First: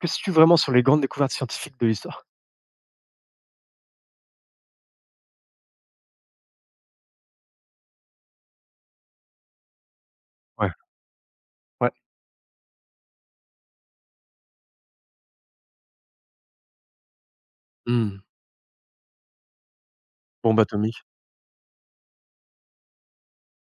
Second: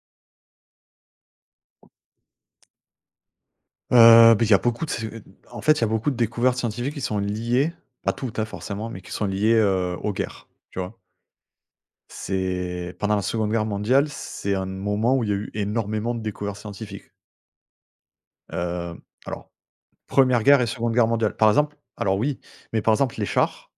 Que sais tu vraiment sur les grandes découvertes scientifiques de l'histoire? Beh, il y a beaucoup de en fait, il y a beaucoup de découvertes scientifiques qui sont liées, pas toutes, hein, forcément, mais qui sont liées, aux guerres, Ouais, tu vois? ouais. C'est pendant la Seconde Guerre mondiale, c'est un moment où il y a eu énormément de découvertes scientifiques. Mmh. Hem, alors, Première guerre Bombe et Seconde atomique. Guerre mondiale. Par exemple, alors oui, mais par exemple les chars,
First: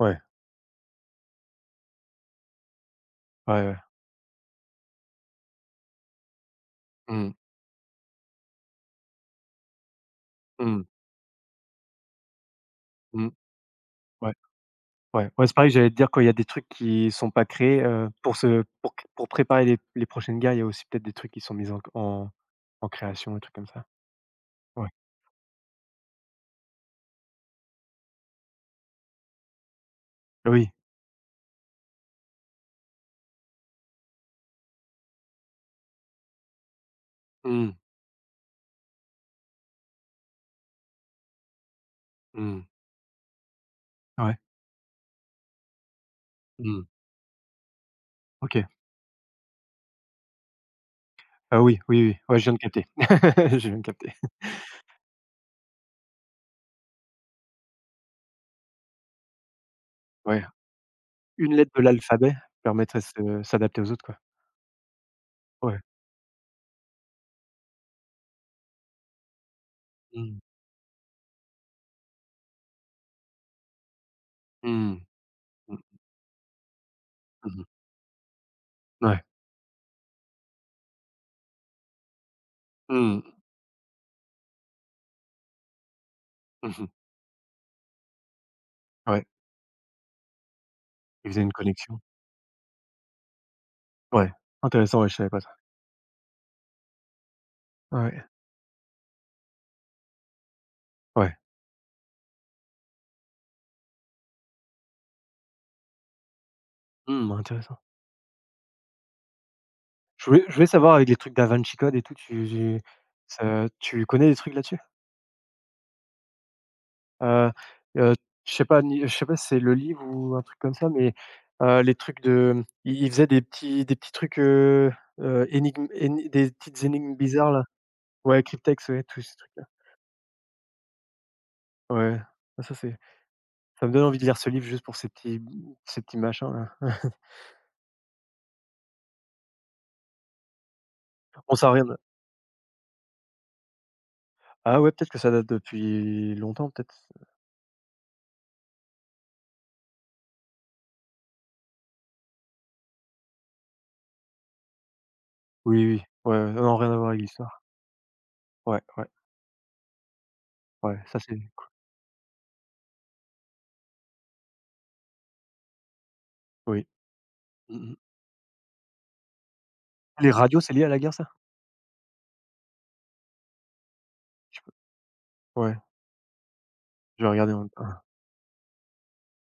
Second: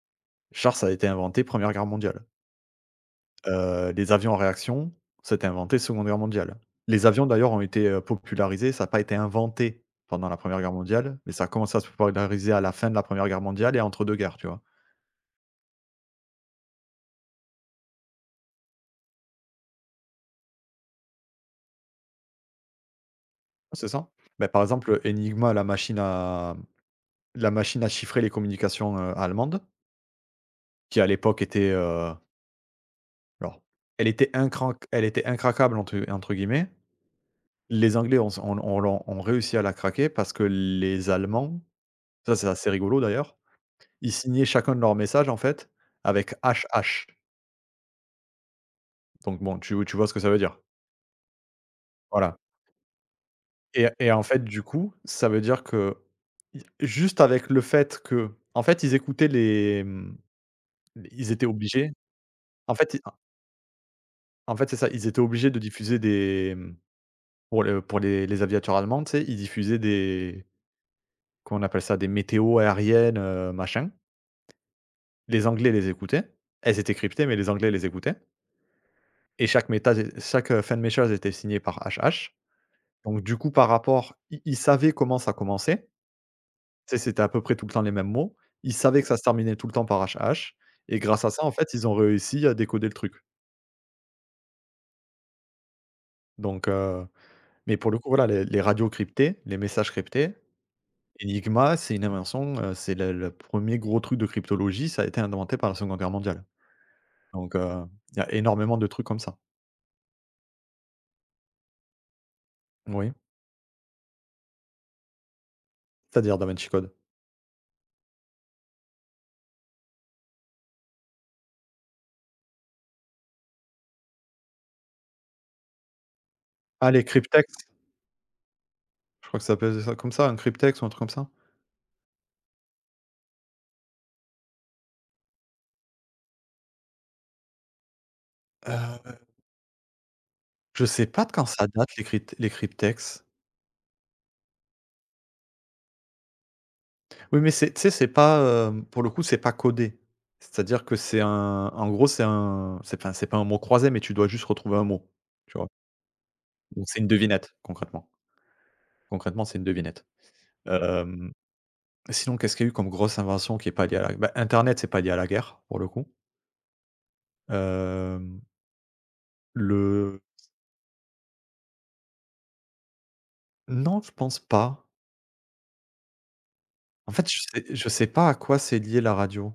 Ouais, chars ça a été inventé Première Guerre mondiale. ouais, ouais. Les avions à réaction, c'était inventé Seconde Guerre mondiale. Les avions Mmh. d'ailleurs ont été, popularisés, ça n'a pas été inventé pendant la Première Guerre Mmh. mondiale, mais ça a commencé à se populariser à la fin de la Première Mmh. Guerre mondiale et entre 2 Ouais. guerres, tu vois? Ouais, ouais, c'est pareil, j'allais te dire quand il y a des trucs qui sont pas créés, pour se pour c pour préparer les prochaines guerres. Il y a aussi peut-être des trucs qui sont mis en en création, des trucs comme ça. C'est ça. Beh, par Ouais. exemple, Enigma, la machine à chiffrer les communications, allemandes, Oui. qui à l'époque était, alors elle était «incraquable» entre guillemets. Mmh. Les Anglais ont s on l'ont ont réussi à la craquer parce que les Allemands, ça c'est Mmh. assez rigolo d'ailleurs. Ils Ouais. signaient chacun de leurs messages, en fait, avec Mmh. HH. OK. Donc bon, tu vois ce que ça veut dire? Ah oui, oui, oui. Voilà, Ouais, je viens de capter. Je viens de et capter. en fait, du coup, ça veut dire que, i juste avec le fait que en fait, ils écoutaient les, Ouais. ils étaient Une lettre de obligés, l'alphabet en fait, i permettrait de se s'adapter aux autres, quoi. en fait, c'est ça, ils étaient obligés de Ouais. diffuser des, pour les aviateurs allemands, tu sais, ils diffusaient Mmh. des, comment on appelle ça? Des météos aériennes, machin. Mmh. Les Anglais Mmh. les écoutaient. Elles étaient cryptées, mais les Mmh mh. Anglais les écoutaient, Ouais. et chaque, fin de message était signé par HH. Donc Mmh. du coup, par rapport ils ils savaient comment ça commençait. Mmh mh. Tu sais, c'était à peu près tout le temps les mêmes mots. Ils savaient que ça se Ouais, terminait tout le temps par H H. Et grâce à il faisait ça, en une fait, ils ont connexion. réussi à décoder le truc. Ouais, intéressant, ouais, je savais pas ça. Donc heu, mais pour le coup, Ouais, voilà, les radios cryptées, les messages cryptés, ouais. Enigma, c'est une invention, c'est le 1er gros truc de cryptologie, ça a été inventé par la Seconde Guerre mondiale. Mmh, Donc intéressant. heu, il y a énormément de trucs comme ça. Je voulais savoir avec les trucs Da Vinci Code et tout, tu tu Oui? ça tu connais des trucs là-dessus? C'est-à-dire Da Vinci Code? Heu heu, je sais pas ni je sais pas si c'est le livre ou un truc comme ça, mais les trucs de, il faisait des petits trucs, énigmes éni des petites Ah, les énigmes cryptex? bizarres là. Ouais, Cryptex, ouais, tous Je ces crois que ça trucs-là. s'appelle ça comme ça, un cryptex ou un truc comme ça? Ouais, ah ça c'est ça me donne envie de lire ce livre juste pour ces petits machins là. Heu, je sais pas de quand Bon, ça ça a rien. date les cryptex. Ah ouais, peut-être que ça date depuis longtemps, peut-être? Oui, mais c'est, tu sais, c'est pas, pour le coup, c'est pas codé. C'est-à-dire que c'est un en gros, c'est un c'est enfin, c'est pas un mot croisé, mais tu dois juste retrouver un mot, tu vois? Oui, oui, ouais, ouais, non, Donc rien à c'est une voir avec devinette, l'histoire. concrètement. Ouais, ouais, Concrètement, c'est une devinette. ouais, ça Hem, c'est Sinon, qu'est-ce qu'il y a eu comme grosse invention qui est pas liée à la bah, internet, c'est pas lié à la guerre, pour le coup. oui. Mmh mh. Hem, le Les radios, c'est lié à la guerre, ça? Non, je pense Je peux, pas. ouais, En je fait, vais je regarder en sais même temps. je Ah, sais pas à quoi c'est lié la radio.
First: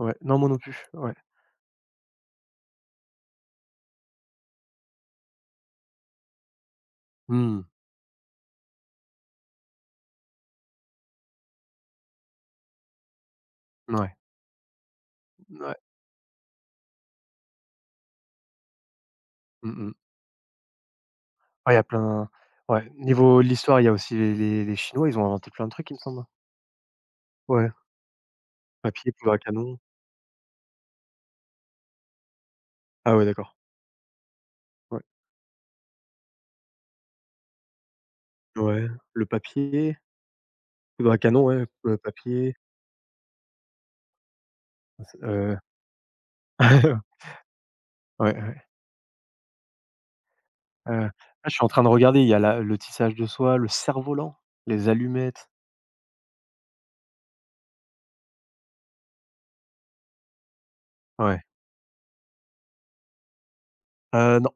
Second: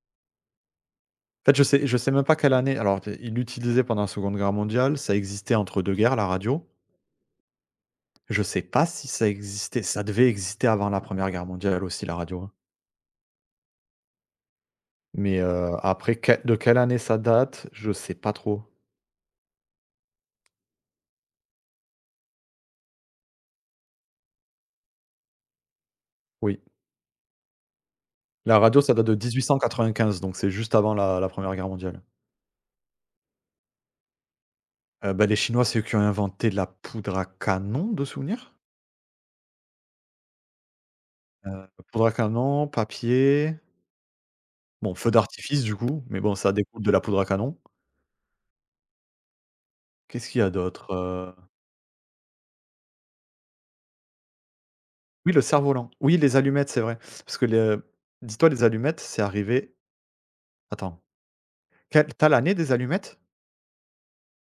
ouais, non, moi non plus, ouais. En fait, je sais même pas quelle année, alors, ils l'utilisaient pendant la Seconde Guerre mondiale, ça existait entre 2 guerres, la radio. Mmh, Je sais pas si ça existait, ça devait exister avant la Première Guerre mondiale aussi la radio, hein, ouais, mais, ouais, après que de quelle année ça date? Je sais pas trop. mmh mh. Ouais, il y a plein, ouais, niveau de l'histoire, il y a aussi les Chinois, ils ont inventé plein de trucs, il me semble. Oui, Ouais, la radio ça date papier, de poudre à canon. 1895, donc c'est juste avant la 1re Guerre mondiale. Ah ouais, d'accord, ouais. Bah, les Chinois, c'est eux qui ont inventé la poudre à canon, de souvenir? Ouais, le papier, poudre à canon, Heu, ouais, le Poudre à papier, canon, papier, bon, feu heu, d'artifice du coup, mais bon, ça découle de la poudre à canon. ouais. Qu'est-ce qu'il y a d'autre? Là, je suis en train de regarder, il y a la le tissage de soie, le cerf-volant, les Oui, le allumettes. cerf-volant, oui, les allumettes c'est vrai, parce que le dis-toi, les allumettes c'est arrivé, attends. Ouais. Quelle tu l'année des allumettes? Non,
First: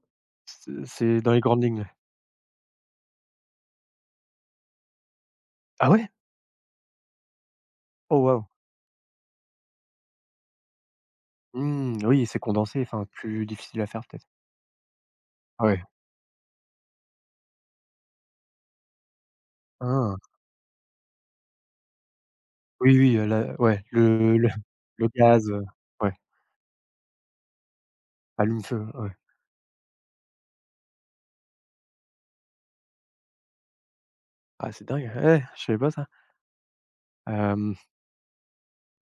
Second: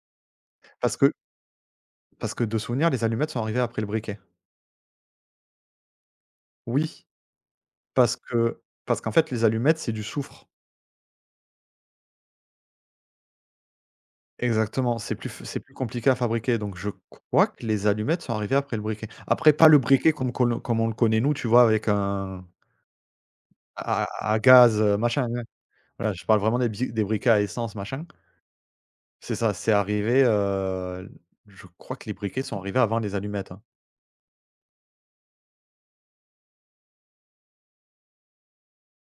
Parce que c'est dans les grandes lignes. parce que de souvenir, les allumettes sont arrivées après le briquet. Ah ouais? Oui, parce Oh waouh! que parce qu'en fait, les allumettes, c'est du soufre. Mmh, oui, c'est condensé, enfin plus difficile à faire peut-être. Exactement, c'est plus Ouais. compliqué à fabriquer, donc je crois que les allumettes sont arrivées après le briquet. Après, pas le briquet Ah. Comme on le connaît nous, tu vois? Avec un Oui, oui, la ouais, à à gaz, le machin, ouais. gaz, ouais, Voilà, je parle vraiment des briquets à essence, machin. allume-feu, ouais. C'est ça, c'est arrivé, je crois que les briquets sont arrivés avant les allumettes, hein. Ah c'est dingue, eh, je savais pas ça. Hem,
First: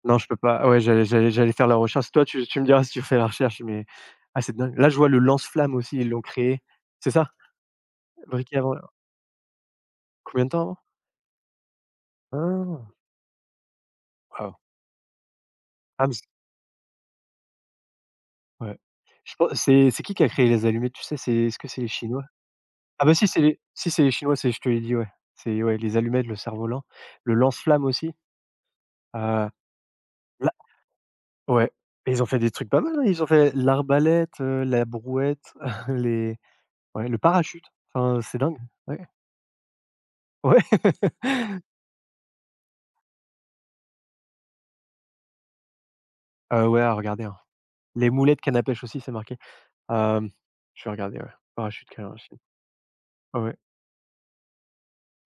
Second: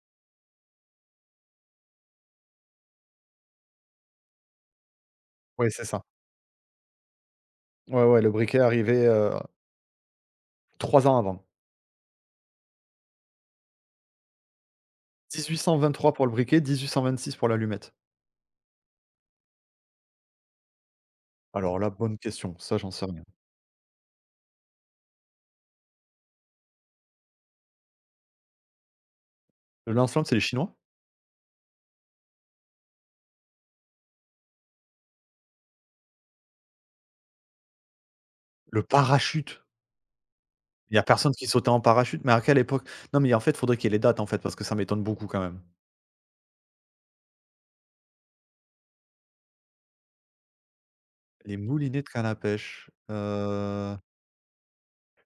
non je peux pas, ouais, j'allais faire la recherche. Toi, tu me diras si tu fais la recherche, mais ah c'est dingue. Là, je vois le Oui, lance-flamme c'est aussi, ça. ils l'ont créé. C'est ça? Ouais, ouais, le Fabriqué briquet est avant, arrivé, combien de temps avant? 3 ans avant. Ah! Waouh! Ah 1823 mais c pour le briquet, 1826 pour l'allumette. ouais. Je pen C'est qui a créé les allumettes, tu sais? C'est, est-ce que Alors c'est les là, bonne Chinois? question, ça j'en sais Ah bah rien. si, c'est les, si c'est les Chinois, c'est, je te l'ai dit, ouais. C'est, ouais, les allumettes, le cerf-volant, le lance-flamme aussi, heu, Le lance-flamme, c'est les la Chinois? ouais. Et ils ont fait des trucs pas mal, hein. Ils ont fait l'arbalète, la brouette, les ouais, le parachute. Enfin, c'est dingue. Le Ouais, parachute? ouais. Il y a personne qui sautait en parachute, mais à quelle époque? Non, mais en fait, faudrait qu'il y ait les dates, en fait, parce que ça m'étonne beaucoup quand même. Ouais, à regarder, hein. Les moulettes canne à pêche aussi, c'est marqué. Hem, je vais regarder, ouais. Les Parachute, moulinets canne de à canne pêche. à pêche, Ouais, ouais. heu,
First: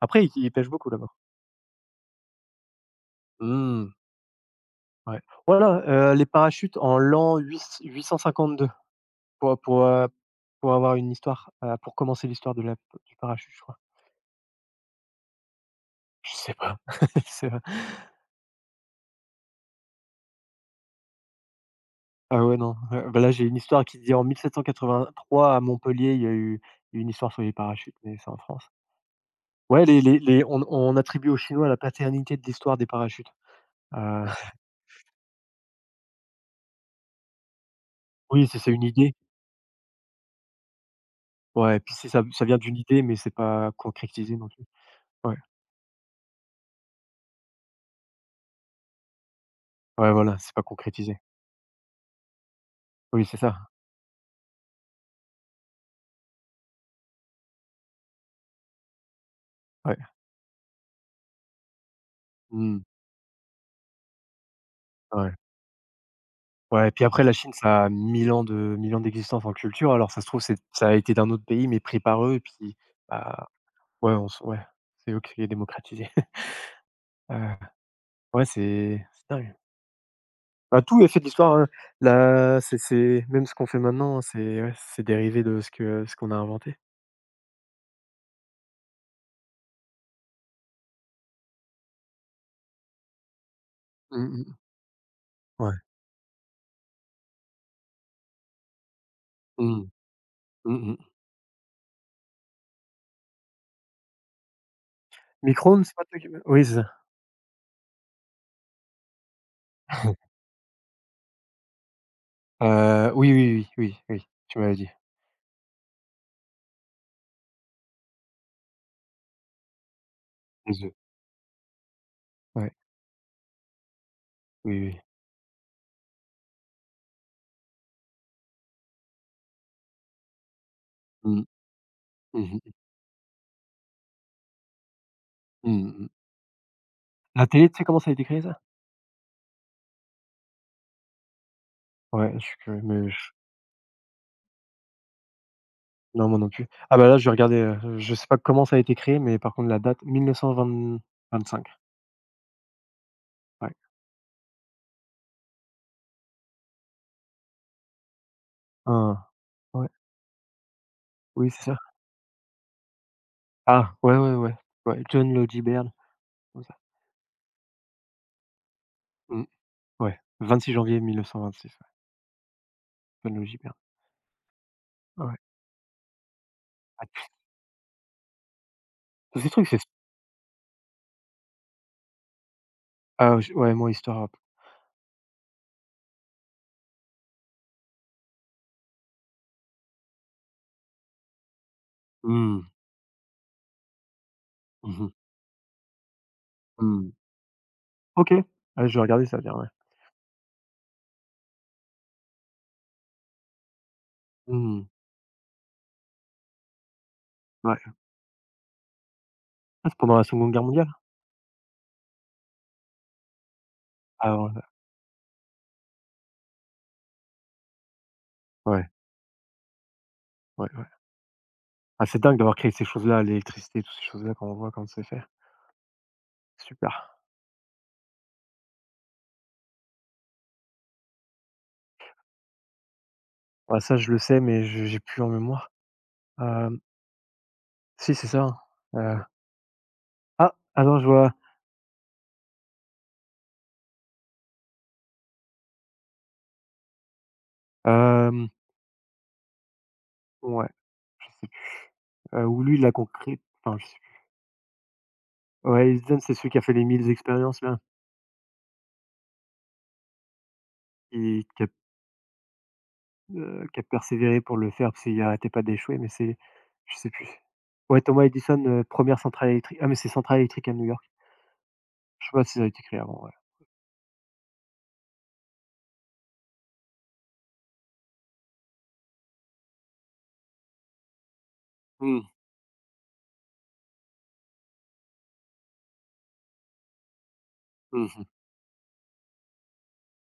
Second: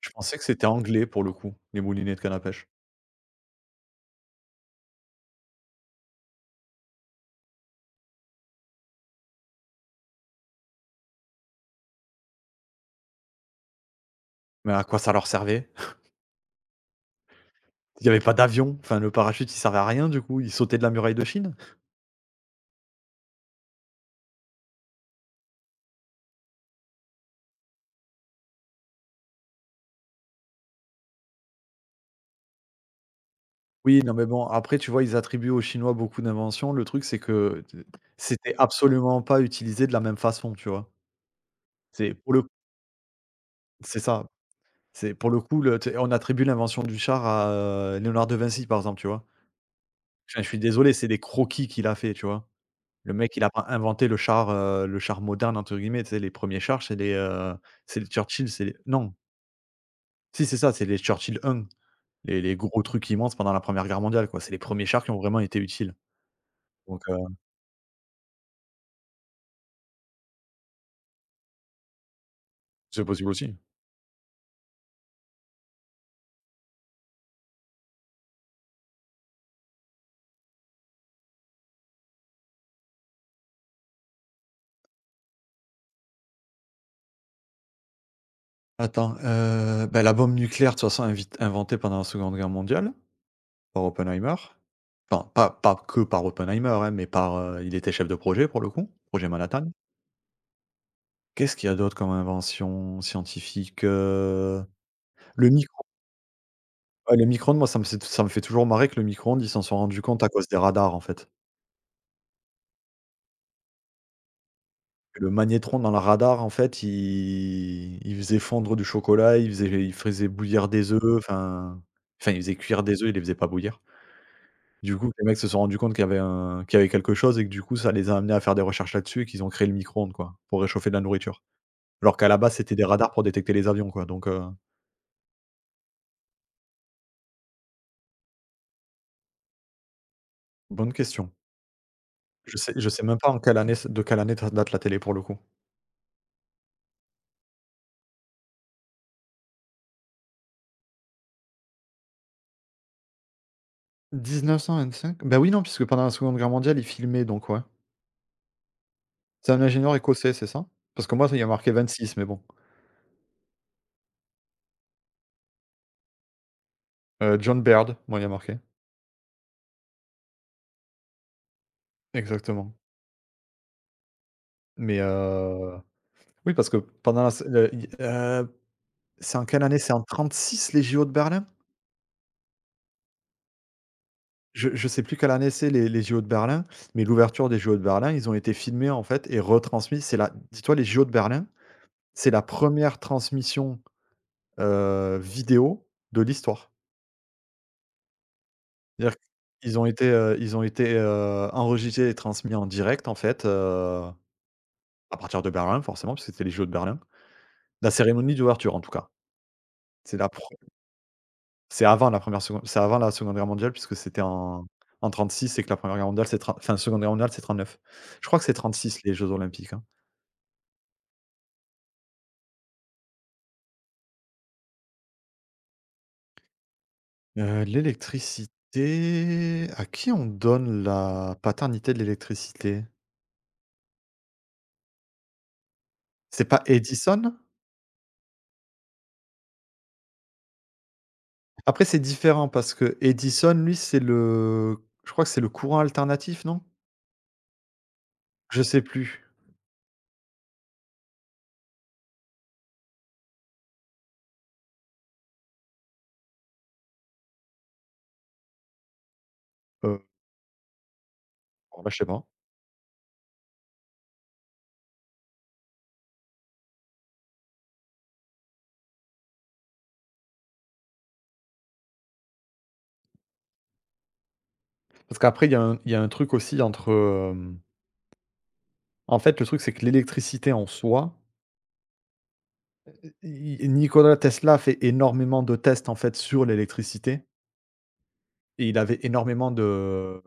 je Après, ils pensais que ils c'était pêchent beaucoup anglais là-bas. pour le coup, les moulinets de canne à pêche. Mmh. Ouais. Voilà, les parachutes en l'an huit-cent-cinquante-deux, pour pour, heu, pour avoir une histoire, pour commencer l'histoire de la du parachute, je crois. Mais à quoi ça leur servait? Je sais pas. C'est, Il y avait pas d'avion, enfin le parachute, il servait à rien du coup, il sautait de la muraille de Chine? ah ouais, non, bah, là, j'ai une histoire qui dit en 1783 à Montpellier, il y a eu une histoire sur les parachutes, mais c'est en France. Ouais, les on attribue aux Chinois la paternité de l'histoire des parachutes. Oui, non Heu, mais bon, après, tu vois, ils attribuent aux Chinois beaucoup d'inventions. Le truc, c'est que t oui, c'était c'est une idée. absolument pas utilisé de la même façon, tu vois? Ouais, et puis c'est C'est ça, pour le ça vient d'une idée, mais c'est pas c'est ça, concrétisé non plus. c'est pour Ouais, le coup, le tu on attribue l'invention du char à, Léonard de Vinci, par exemple, tu vois? ouais, voilà, Enfin, je c'est suis pas désolé, c'est concrétisé. des croquis qu'il a fait, tu vois? Le Oui, mec, c'est il a pas ça. inventé le char «moderne» entre guillemets, tu sais, les premiers chars, c'est les Churchill, c'est les non, Ouais. si c'est ça, c'est les Churchill un, les Mmh, gros trucs immenses pendant la première guerre mondiale, quoi. C'est les premiers chars qui ont ouais. vraiment été utiles, Ouais, et donc puis heu après la Chine, ça a 1000 ans de 1 000 ans d'existence en culture, alors ça se trouve, c'est ça a été d'un autre pays, mais pris par eux et puis, C'est possible bah, aussi. ouais, on s ouais, c'est eux qui les démocratisé. Heu, ouais, c'est dingue. Bah, tout est fait de l'histoire, hein. La C'est même ce qu'on fait maintenant, hein, c'est ouais, c'est dérivé de ce que ce qu'on a inventé. Attends, bah, la bombe nucléaire, de toute façon, invite inventée pendant la Seconde Guerre mondiale, par Mmh Oppenheimer. mh. Enfin, pas Ouais. que par Oppenheimer, hein, mais par, il était chef de projet pour le coup, projet Manhattan. Mmh. Mmh mh. Qu'est-ce qu'il y a d'autre comme invention scientifique? Le mic Micro-ondes, c'est pas toi qui me, oui, c'est ça. Ouais, les micro-ondes, moi, ça me fait toujours marrer que le micro-ondes, ils s'en sont rendus compte à cause des radars, en fait. Oui, oui, oui, oui, oui, tu m'avais dit. Le magnétron dans le radar, en fait, il faisait fondre du chocolat, il faisait bouillir Les des œufs. œufs, enfin, il faisait Ouais. cuire des œufs, il les faisait pas bouillir. Oui, Du oui. coup, les mecs se sont rendus compte qu'il y avait quelque chose et que, du coup, ça les a amenés à faire des recherches là-dessus et qu'ils ont créé le micro-ondes, quoi, pour réchauffer de la nourriture. Mmh. Alors qu'à la Mmh base, mh. c'était des radars pour détecter les avions, quoi. Mmh. La télé, tu sais comment ça a été créé, ça? Bonne question. Ouais, je suis Je sais curieux, je sais mais même pas en quelle année de quelle année date la télé, pour le coup. non, moi non plus. Ah bah, là, je vais regarder, je sais pas comment ça a été créé, mais par contre la date 1920-25. Ouais. 1925? Bah, oui, non, puisque pendant la Seconde Guerre mondiale, il filmait, donc ouais. Hein. C'est un Ouais, ingénieur écossais, c'est ça? Parce que moi, il y a oui, c'est marqué ça. 26, mais bon. Ah, ouais, ouais, ouais, ouais, John Logie Baird, comme ça. John Baird, moi, il y a marqué. Mmh, ouais, 26 janvier 1926, ouais, Exactement. John Logie Baird. Mais, Ouais, ouais. Oui, parce que pendant Ah, la se le il c'est tous en ces quelle trucs, c'est, année? C'est en 36 les JO de Berlin? ah j ouais, moi, histoire rap. Je ne sais plus quelle année c'est les JO de Berlin, mais l'ouverture des JO de Berlin, ils ont été filmés, en fait, et retransmis. C'est la Dis-toi, les JO de Berlin, c'est la Mmh. première transmission, Mmh mh. Vidéo de l'histoire. Mmh. OK. Ah, je vais C'est-à-dire regarder ça bien, ouais. qu'ils ont été, enregistrés et transmis en direct, en fait, Mmh. à partir de Berlin forcément, puisque c'était les Jeux de Berlin. Ouais. La cérémonie d'ouverture en tout cas. Ah, c'est C'est pendant la la pre seconde Guerre mondiale? c'est avant la première, re C'est avant la seconde de Guerre mondiale puisque c'était Ah ouais, en 36 et que la première re Guerre mondiale c'est trente, enfin seconde de Guerre mondiale c'est 39. Je crois que c'est trente ouais, six les Jeux olympiques, hein. ouais, ouais. Ah, c'est dingue d'avoir créé ces choses-là, l'électricité, toutes ces choses-là, quand on voit comment c'est fait. Super. L'électricité, à qui on donne la paternité de l'électricité? Ouais, ça, je le sais, mais je j'ai plus en mémoire. C'est pas Hem, Edison? si, c'est ça, hein, heu, ah! Ah je vois, Après, c'est différent parce que Edison, lui, c'est le je crois que c'est le courant alternatif, non? hem, Je sais plus, ouais, où lui, il l'a concré enfin, je sais plus. Ouais, Einstein, c'est celui qui a fait les 1000 expériences là, heu, qui a, alors là, je sais pas. Qui a persévéré pour le faire parce qu'il arrêtait pas d'échouer, mais c'est, je sais plus. Ouais, Thomas Edison, 1 centrale électrique. Ah, mais c'est centrale électrique à New York. Je sais pas si ça a été créé avant, ouais. Parce qu'après, il y a un truc aussi entre, en fait, le truc, c'est que l'électricité en soi, Mmh, i i Nikola Tesla a fait énormément de tests, en fait, sur l'électricité mmh et il avait énormément de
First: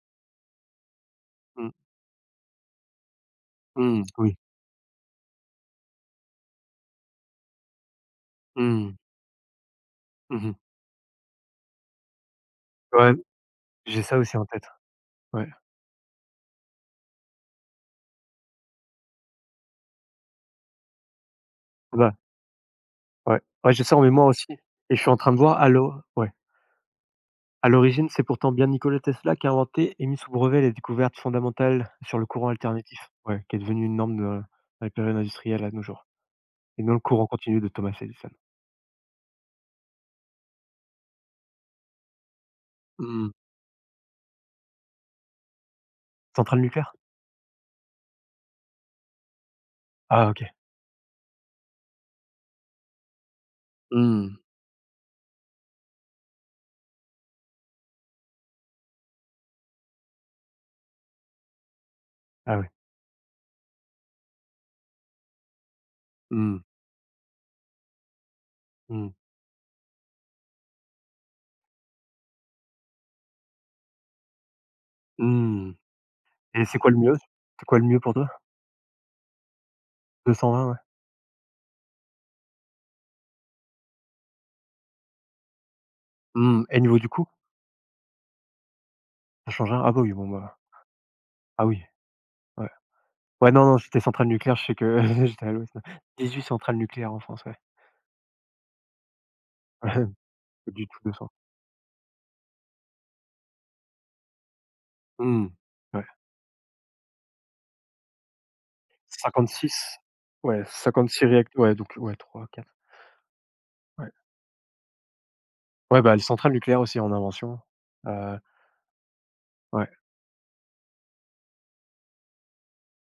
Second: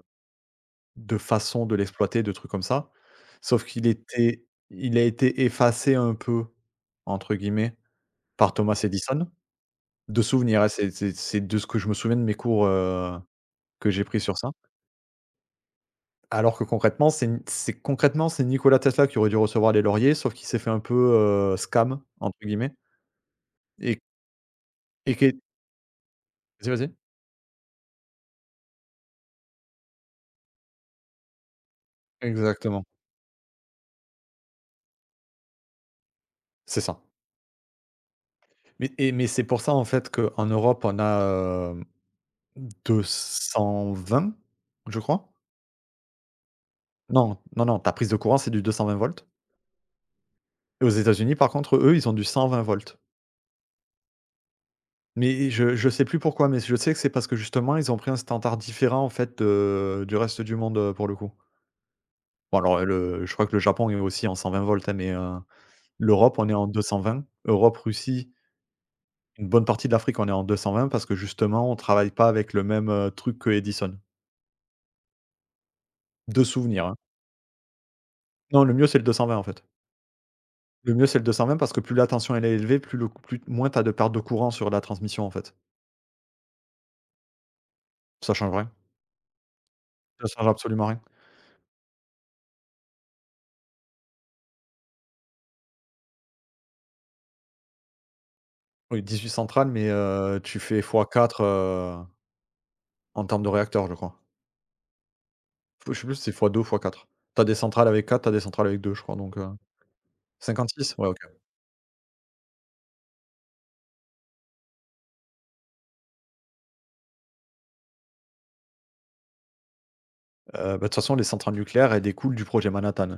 mh, façons mmh, de l'exploiter, de trucs comme ça. Sauf qu'il mmh, oui. était il a été «effacé» un peu, entre guillemets, par Thomas Mmh, Edison. De mmh. souvenirs, ouais, c'est de ce que je me souviens de mes cours, Ouais, heu, que j'ai j'ai ça pris aussi sur en ça. tête. Ouais. Alors que concrètement, c'est concrètement, c'est Nikola Tesla qui aurait dû recevoir les lauriers, sauf qu'il s'est fait un peu, «scam» Bah, entre guillemets ouais, ouais, j'ai ça et en mémoire aussi et je suis et en qui train est de voir à l'o ouais. vas-y, vas-y. À l'origine, c'est pourtant bien Nikola Tesla qui a inventé et mis sous brevet les découvertes fondamentales sur le courant Exactement, alternatif, ouais, qui est devenu une norme de dans la période industrielle à nos jours, c'est et non ça. le courant continu de Thomas Edison. Mais c'est pour ça, en fait, qu'en Europe, on a, deux Mmh. cent vingt je crois? Centrale nucléaire? Non, non, non, ta prise de courant, c'est du 220 volts, Ah OK. et aux États-Unis, par contre, eux, ils ont du 120 volts. Mmh. Mais je sais plus pourquoi, mais je sais que c'est parce que justement, ils ont pris un standard différent, en fait, de du reste du monde, pour le coup. Ah Bon ouais. alors, le je crois que le Japon est aussi en 120 volts, hein, mais, l'Europe, on est Mmh. en 220. Europe, Russie, Mmh. une bonne partie de l'Afrique, on est en 220 parce que justement, on travaille pas avec le même, truc que Edison, Mmh. de Et c'est souvenirs. quoi Hein. le mieux? C'est quoi le mieux pour toi? Non, le mieux, c'est le 220 en fait. 220, ouais. Le mieux, c'est le 220 parce que plus la tension elle est élevée, plus le cou plus moins tu as de perte de courant sur la transmission, en fait. Mmh, et niveau du coût? Ça change rien, Ça change rien? Ah bah oui, ça bon change bah, absolument rien. ah oui, ouais. Ouais, non, non, c'était centrale nucléaire, je sais que j'étais à l'ouest. 18 centrales nucléaires en France, ouais. Oui, 18 centrales, mais, tu fais Du tout fois 200. 4. En termes de réacteurs, je crois. Mmh. Je Ouais, sais plus si c'est x2 ou x4. Tu des centrales avec 4, t'as des centrales avec 2, je crois, donc 56, ouais, 56. Ouais, OK. 56 réacteurs, ouais, donc ouais, trois quatre ouais. Ouais, bah, les centrales nucléaires aussi en invention. Heu, ouais, Bah, de toute façon, les centrales nucléaires, elles découlent du projet Manhattan.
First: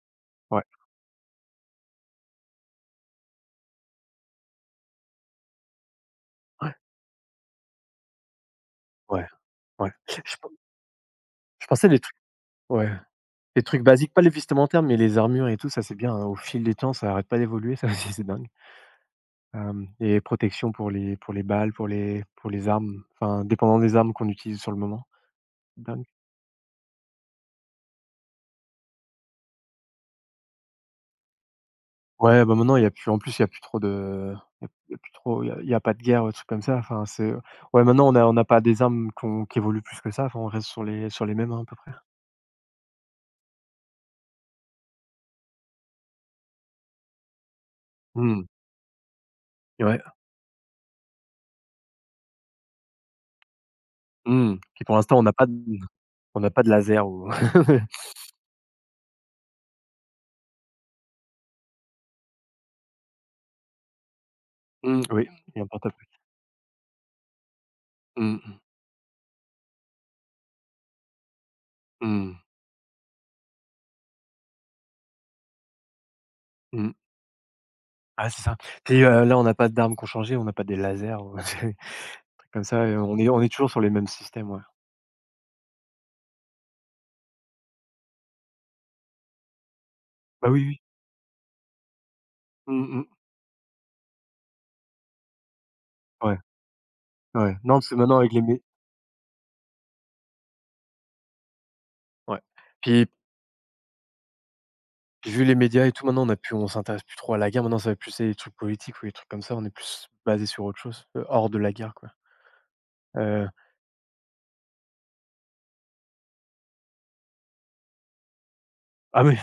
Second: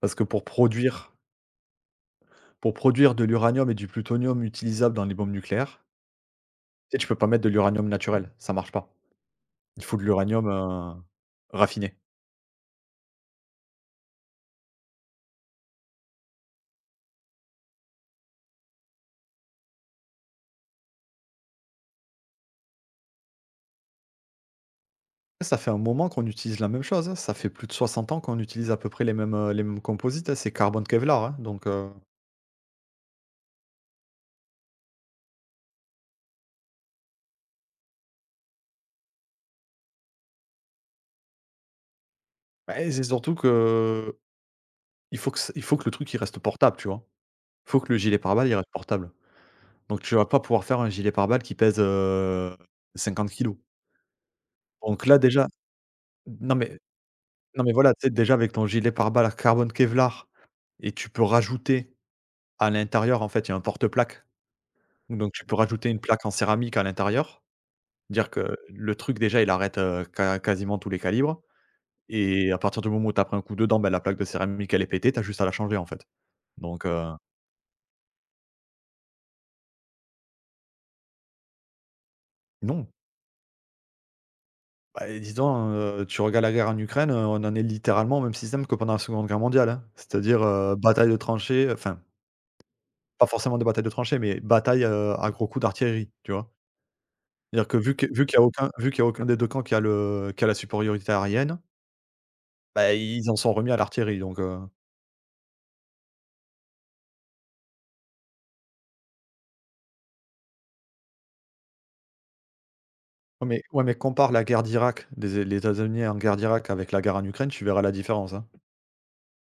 Parce que pour ouais, produire pour produire de l'uranium et du plutonium utilisables dans les bombes nucléaires, ouais, tu sais, tu peux pas mettre de l'uranium naturel, ça marche pas. ouais, Il ouais. faut de l'uranium, Je pensais raffiné. des trucs, ouais, des trucs basiques, pas les vestimentaires, mais les armures et tout, ça c'est bien, hein, au fil des temps, ça arrête pas d'évoluer, ça aussi c'est dingue. Hem, les protections pour les balles, pour les armes, enfin, dépendant des armes qu'on utilise sur le moment. Ça fait un Dingue. moment qu'on utilise la même chose, hein, ça fait plus de 60 ans qu'on utilise à peu près les mêmes composites, hein, c'est carbone Kevlar, hein, Ouais, bah, maintenant il y a plus trop de il y a plus trop il y a pas de guerre, des trucs comme ça, enfin c'est, ouais, maintenant on a, on n'a pas des armes qu'on qui évoluent plus que ça, enfin on reste sur les mêmes, hein, à peu près. bah, c'est surtout que il faut que le truc, il reste portable, tu vois? Faut que le gilet Mmh. pare-balles, il reste portable. Ouais. Donc tu vas pas pouvoir faire un gilet pare-balles qui pèse, 50 kilos. Mmh. Puis pour Donc là l'instant déjà, on n'a non pas de mais laser ou non mais voilà, tu sais déjà, avec ton gilet pare-balles carbone Kevlar, et tu peux rajouter à l'intérieur, en fait, il y a un porte plaque. mmh, oui, Donc tu peux il y a un rajouter portable. une plaque en céramique à l'intérieur. Dire Mmh que mh. le truc déjà il arrête, quasiment tous les calibres, Mmh. et à partir du moment où tu as pris un coup dedans, ben la plaque de céramique elle est pétée, tu as juste à la changer, en fait. Donc, Mmh. Ah c'est ça. Puis, là on n'a pas d'armes qui ont changé, on n'a pas des lasers ou des trucs comme ça non. et on est, on est toujours sur les mêmes systèmes, ouais. Bah, et dis donc, tu regardes la guerre en Ukraine, on en est littéralement au même système que pendant la Seconde Guerre mondiale, hein. C'est-à-dire, Bah, oui, oui. bataille de tranchées, enfin, Mmh mh. pas forcément de bataille de tranchées, mais bataille, à gros coups d'artillerie, tu Ouais, vois? ouais. C'est-à-dire Non, que parce que maintenant vu avec qu'il y a les mé aucun vu qu'il y a aucun des 2 camps qui a la supériorité aérienne, ouais. bah, Puis ils en sont remis à l'artillerie, donc. Vu les médias et tout, maintenant on s'intéresse plus trop à la guerre, maintenant ça va plus être des trucs politiques ou des trucs comme ça, on est plus basé sur autre chose, hors de la guerre quoi. ouais Heu, mais ouais mais compare la guerre d'Irak des les États-Unis en guerre d'Irak avec la guerre en Ukraine, tu verras la différence, hein. ah oui.